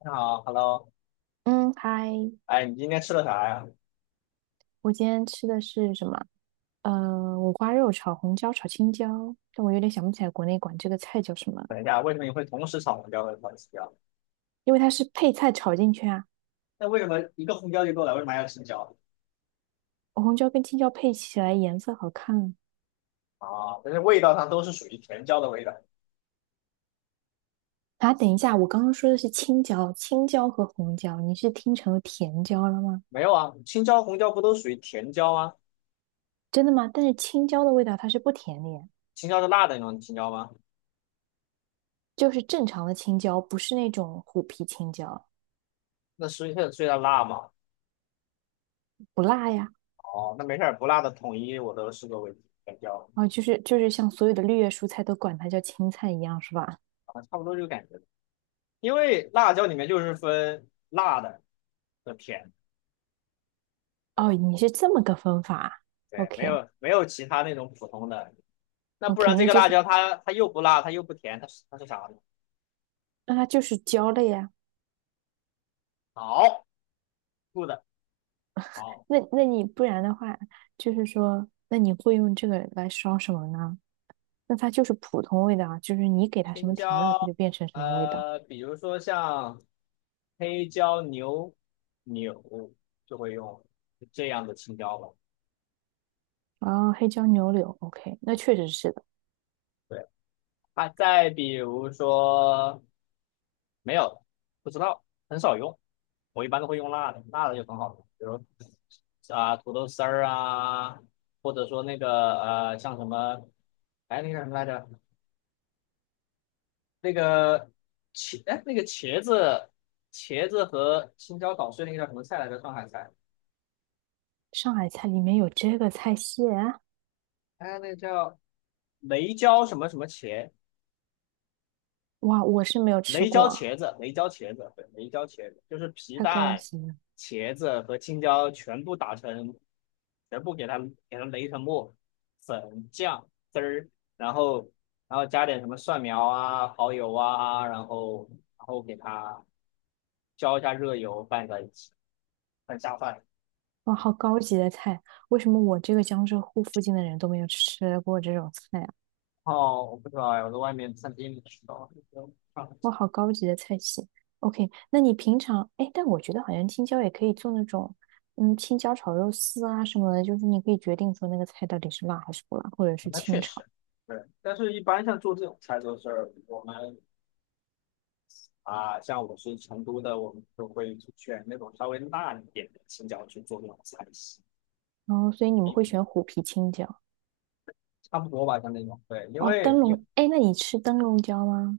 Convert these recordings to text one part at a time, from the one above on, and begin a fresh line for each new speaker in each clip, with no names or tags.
你好，Hello，
嗯，嗨，
哎，你今天吃了啥呀？
我今天吃的是什么？五花肉炒红椒炒青椒，但我有点想不起来国内管这个菜叫什么了，
等一下，为什么你会同时炒红椒和炒青椒？
因为它是配菜炒进去啊。
那为什么一个红椒就够了？为什么还要青椒？
红椒跟青椒配起来颜色好看啊。
啊，但是味道上都是属于甜椒的味道。
啊等一下，我刚刚说的是青椒，青椒和红椒，你是听成了甜椒了吗？
没有啊，青椒、红椒不都属于甜椒吗？
真的吗？但是青椒的味道它是不甜的呀，
青椒是辣的那种青椒吗？
就是正常的青椒，不是那种虎皮青椒，
那所以它辣嘛。
不辣呀。
哦，那没事儿，不辣的统一我都视作为甜椒
啊，就是像所有的绿叶蔬菜都管它叫青菜一样，是吧？
啊，差不多这个感觉。因为辣椒里面就是分辣的和甜的，
哦，你是这么个分法
对，没
，OK
有没有其他那种普通的，那不
OK，
然这个辣椒它又不辣，它又不甜，它是啥呢？
那它就是焦类呀、
好，good，好，
那你不然的话，就是说，那你会用这个来烧什么呢？那它就是普通味道啊，就是你给它什
青
么调料，它
椒，
就变成什么味道。
比如说像黑椒牛柳就会用这样的青椒吧。
哦，黑椒牛柳，OK，那确实是的。
对，啊，再比如说没有，不知道，很少用，我一般都会用辣的，辣的就很好用，比如啊土豆丝儿啊，或者说那个像什么，哎那个什么来着，那个茄，哎，那个茄子，茄子和青椒捣碎那个叫什么菜来着？上海菜，
上海菜里面有这个菜系啊，
哎，那个叫雷椒什么什么茄，
哇，我是没有吃
雷
过
椒
啊
茄子，雷椒茄子，对，雷椒茄子就是皮
太高
蛋、
级了，
茄子和青椒全部打成，全部给它给它擂成沫，粉酱汁儿，然后然后加点什么蒜苗啊、蚝油啊，然后给它浇一下热油拌在一起，很下饭。
哇，好高级的菜，为什么我这个江浙沪附近的人都没有吃过这种菜？啊？
哦，我不知道哎，我在外面餐厅里吃到的那种串串
哇，好高级的菜系。OK，那你平常，哎，但我觉得好像青椒也可以做那种，嗯，青椒炒肉丝啊什么的，就是你可以决定说那个菜到底是辣还是不辣，或者是
那
清
确
炒。
实，对。但是，一般像做这种菜都是我们啊、像我是成都的，我们就会选那种稍微辣一点的青椒去做那种菜系，
然后，所以你们会
嗯，
选虎皮青椒
差不多吧，像那种。对，因
哦，
为
灯
因为
笼。哎，那你吃灯笼椒吗？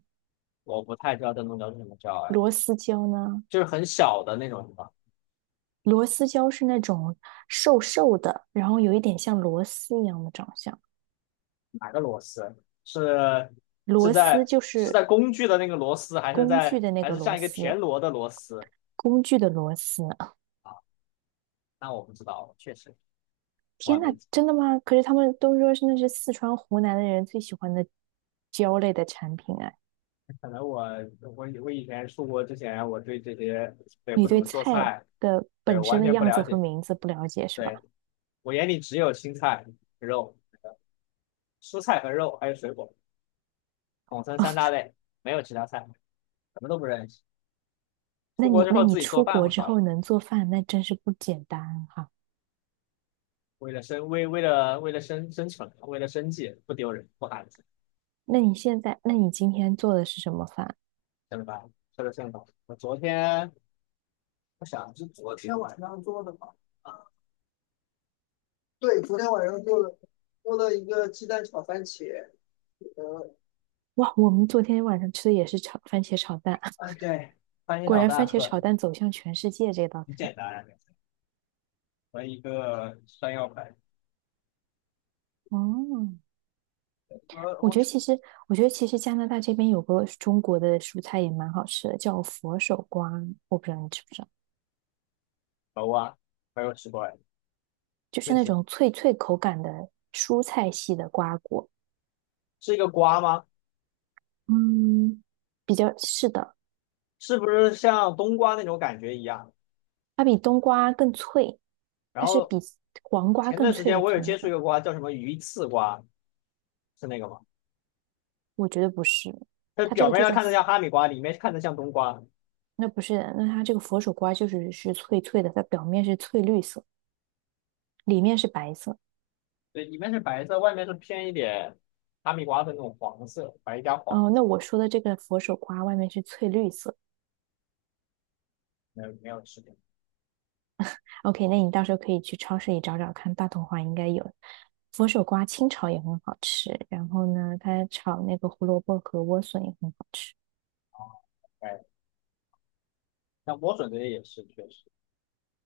我不太知道灯笼椒是什么椒，哎，
螺丝椒呢？
就是很小的那种什么，
螺丝椒是那种瘦瘦的，然后有一点像螺丝一样的长相。
哪个螺丝？是是
螺丝
在
就
是
是
在工具的那个螺丝，还是
工具
在
的那
还
个
是
螺
像一个田
丝，
螺的螺丝
工具的螺丝。
啊？那我不知道，确实我还
天呐，
没。
真的吗？可是他们都说是那是四川、湖南的人最喜欢的椒类的产品啊。
可能我我以前出国之前，我对这些对
你
不怎
对
么做
菜
菜，
的
对
本身
完
的
全不
样子
了
和
解。
名字不了解是吧？
对我眼里只有青菜、肉、蔬菜和肉，还有水果，统称三大类，没有其他菜，什么都不认识。
那
出国
你
之
那
后
你
自己做
出
饭
国
会
之
好一
后
点，
能做饭，那真是不简单哈。
为了生存，为了生计，不丢人不寒碜，
那你现在，那你今天做的是什么饭？
晓得吧？吃的正饱。我昨天我想是昨天晚上做的吧？啊，对，昨天晚上做的，做了一个鸡蛋炒番茄，呃
哇，我们昨天晚上吃的也是炒番茄炒蛋，
啊，对，翻一
果
场
然
大
番茄炒
很
蛋走向全世界这道
很
菜。
简单啊和一个山药粉，
哦，我
我
觉得其实，我觉得其实加拿大这边有个中国的蔬菜也蛮好吃的，叫佛手瓜，我不知道你知不知道，
熟啊，没有吃过哎，
就是
那
那
是
种脆脆口感的蔬菜系的瓜果。
是一个瓜吗？
嗯，比较是的，
是不是像冬瓜那种感觉一样？
它比冬瓜更脆，
然
它是
后
比黄瓜
前
更
段时
脆
间
的
我有
存
接触一
在。
个瓜，叫什么鱼刺瓜，是那个吗？
我觉得不是，
它
它这
表
个
面
就
上
叫，
看着像哈密瓜，里面看着像冬瓜，
那不是，那它这个佛手瓜就是是脆脆的，它表面是翠绿色，里面是白色。
对，里面是白色，外面是偏一点哈密瓜的那种黄色，白加黄
哦，那
色，
我说的这个佛手瓜外面是翠绿色。
没有没有吃过
OK，那你到时候可以去超市里找找看，大同华应该有。佛手瓜清炒也很好吃，然后呢，它炒那个胡萝卜和莴笋也很好吃。
啊，哎，像莴笋这些也是确实，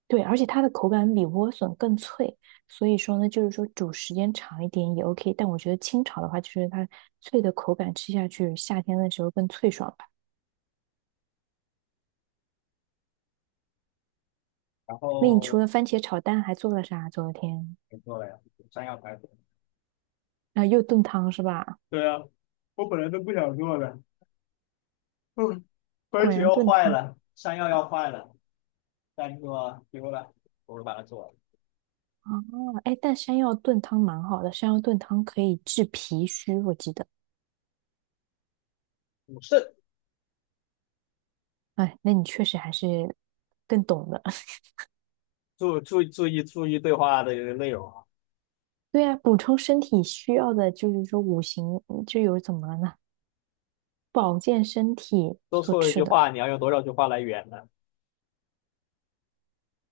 对，而且它的口感比莴笋更脆，所以说呢，就是说煮时间长一点也 OK。但我觉得清炒的话，就是它脆的口感吃下去，夏天的时候更脆爽吧。
然
那你除
后
了番茄炒蛋还做了啥啊？昨天
没错了呀，山药排骨
啊，又炖汤是吧？
对啊，我本来都不想做的，嗯，
果
茄要
然
要
炖
坏
汤
了，山药要坏了，但是说丢了，我就把它做了。
啊，哎，但山药炖汤蛮好的，山药炖汤可以治脾虚，我记得。
是，
哎，那你确实还是更懂的。
注意对话的内容啊，
对啊，补充身体需要的就是说五行嗯就有怎么了呢？保健身体
多
所
说错一
吃
句
的，
话，你要用多少句话来圆呢？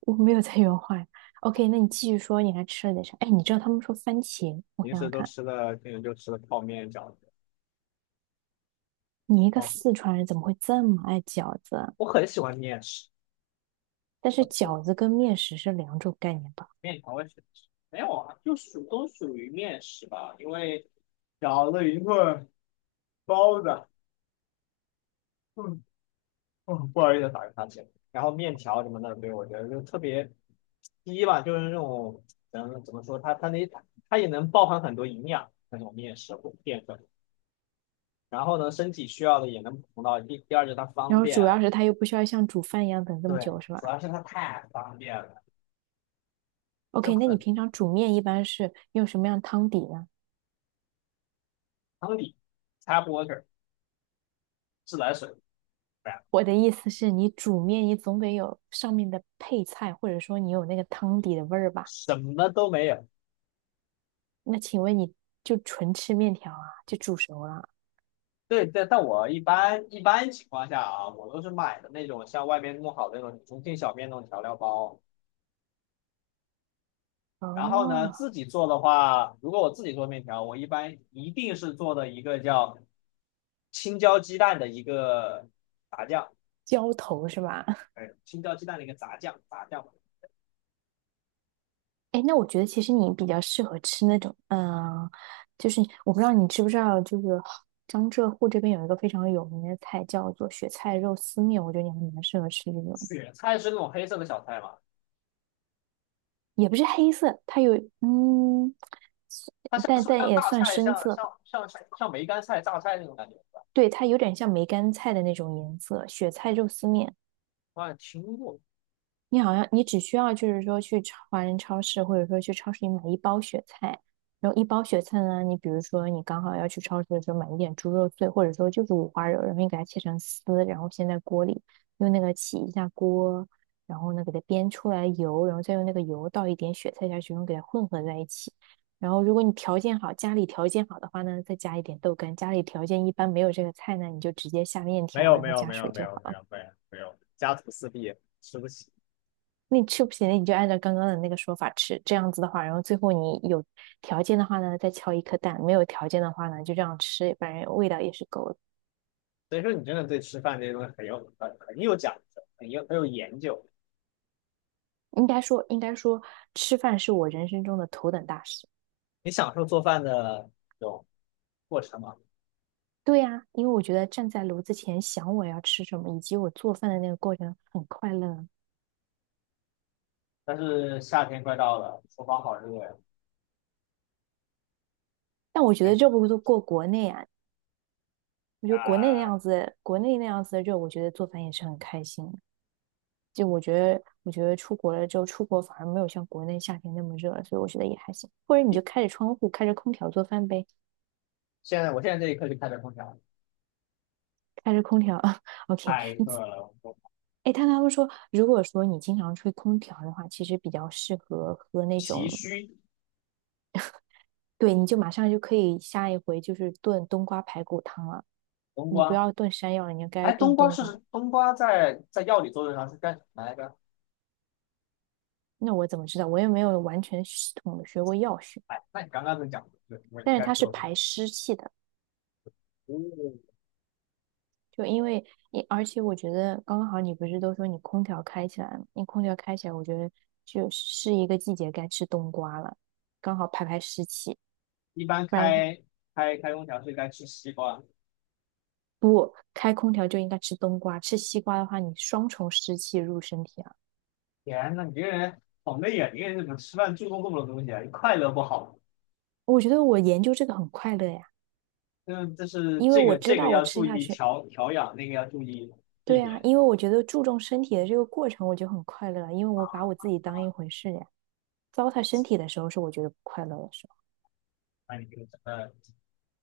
我没有在原话 OK，那你继续说，你还吃了点啥？哎，你知道他们说番茄，我
平
想
时
想
都
看，
吃了，平时就吃了泡面饺子。
你一个
哦，
四川人怎么会这么爱饺子啊
我很喜欢面食，
但是饺子跟面食是两种概念吧？
面条我也喜欢吃。没有啊，就属都属于面食吧，因为饺子、云棍、包子，嗯不好意思打个哈欠。然后面条什么的，对我觉得就特别第一吧，就是那种，嗯，怎么说，它它也能包含很多营养那种面食或淀粉，然后呢，身体需要的也能补充到。第二就是它
然
方
后
便
主要
啊，
是它又不需要像煮饭一样等这么
对，
久，是吧
主要是它太方便了，就
？OK，那你
很
平常煮面一般是用什么样汤底呢？
汤底、tap water、自来水，对啊
我的意思是你煮面，你总得有上面的配菜，或者说你有那个汤底的味儿吧？
什么都没有。
那请问你就纯吃面条啊？就煮熟了？
对对，但我一般情况下啊，我都是买的那种像外面弄好的那种重庆小面那种调料包。然后呢，
哦，
自己做的话，如果我自己做面条，我一般一定是做的一个叫青椒鸡蛋的一个炸酱，
浇头是吧？
哎，青椒鸡蛋的一个炸酱，炸酱。
哎，那我觉得其实你比较适合吃那种，嗯，就是我不知道你知不知道，就是江浙沪这边有一个非常有名的菜叫做雪菜肉丝面，我觉得你还蛮适合吃这种，
雪菜是那种黑色的小菜嘛？
也不是黑色，它有嗯，
它像
但
是不是
但
像
也
大
算
菜，
深
像
色，
像像像像梅干菜、榨菜那种感觉？是吧
对，它有点像梅干菜的那种颜色，雪菜肉丝面。
我好像听过。
你好像你只需要就是说去超华人超市，或者说去超市里买一包雪菜，然后一包雪菜呢，你比如说你刚好要去超市的时候买一点猪肉碎，或者说就是五花肉，然后你给它切成丝，然后先在锅里用那个起一下锅，然后呢给它煸出来油，然后再用那个油倒一点雪菜下去，然后给它混合在一起。然后如果你条件好，家里条件好的话呢，再加一点豆干；家里条件一般没有这个菜呢，你就直接下面
没
条，
有
然
没
后
有
加
没有
水
没
就好。
有没
了。
有没有没有，家徒四壁，吃不起。
那你吃不起行，你就按照刚刚的那个说法吃，这样子的话，然后最后你有条件的话呢，再敲一颗蛋；没有条件的话呢，就这样吃，反正味道也是够的。
所以说你真的对吃饭这些东西很有很有讲究，很有有研究。
应该说，吃饭是我人生中的头等大事。
你享受做饭的这种过程嘛？
对呀，因为我觉得站在炉子前想我要吃什么，以及我做饭的那个过程很快乐啊
但是夏天快到了，厨房好热呀！
但我觉
哎
得这不都过国内啊，我觉得国内那
啊！
样子，国内那样子的热，我觉得做饭也是很开心。就我觉得，我觉得出国了之后，出国反而没有像国内夏天那么热了，所以我觉得也还行。或者你就开着窗户，开着空调做饭呗，
现在这一刻就开着空调，
开着空调 ，OK。
太饿了，我
哎，但他们说，如果说你经常吹空调的话，其实比较适合喝那
脾
种，
虚。
对，你就马上就可以下一回就是炖冬瓜排骨汤了。
冬
你不
瓜，
要炖山药了，你应该
哎，
炖
冬瓜
冬瓜。
是冬瓜在药理作用上是干什么来着？
那我怎么知道？我也没有完全系统的学过药学，
哎，那你刚刚都讲的对，我应
但是
该
它是
做的。
排湿气的。
哦，
就因为你，而且我觉得刚刚好你不是都说你空调开起来了，你空调开起来，我觉得就是一个季节该吃冬瓜了，刚好排排湿气，
一般
不然的话
开空调是该吃西瓜。
不开空调就应该吃冬瓜，吃西瓜的话你双重湿气入身体啊。
天呐，你这个人好累啊！你这个人怎么吃饭注重这么多东西啊？你快乐不好
我觉得我研究这个很快乐呀，
嗯，这是
因为
这
我
个
知
这个
道我
要
吃
注
下
意
去，
调养，那个要注意避
对啊，
免。
因为我觉得注重身体的这个过程我就很快乐了，因为我把我自己当一回事呀。糟蹋身体的时候是我觉得不快乐的时候，
那你这个整个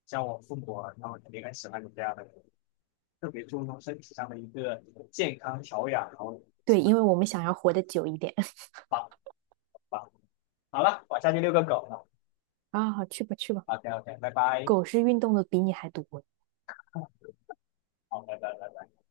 像我父母啊，他们肯定很喜欢你这样的人特别注重身体上的一个健康调养，然后。
对，因为我们想要活得久一点
好，棒，好了，我下去遛个狗了。
啊，好去吧去吧。
OK OK，拜拜，
狗是运动的比你还多
好，拜拜。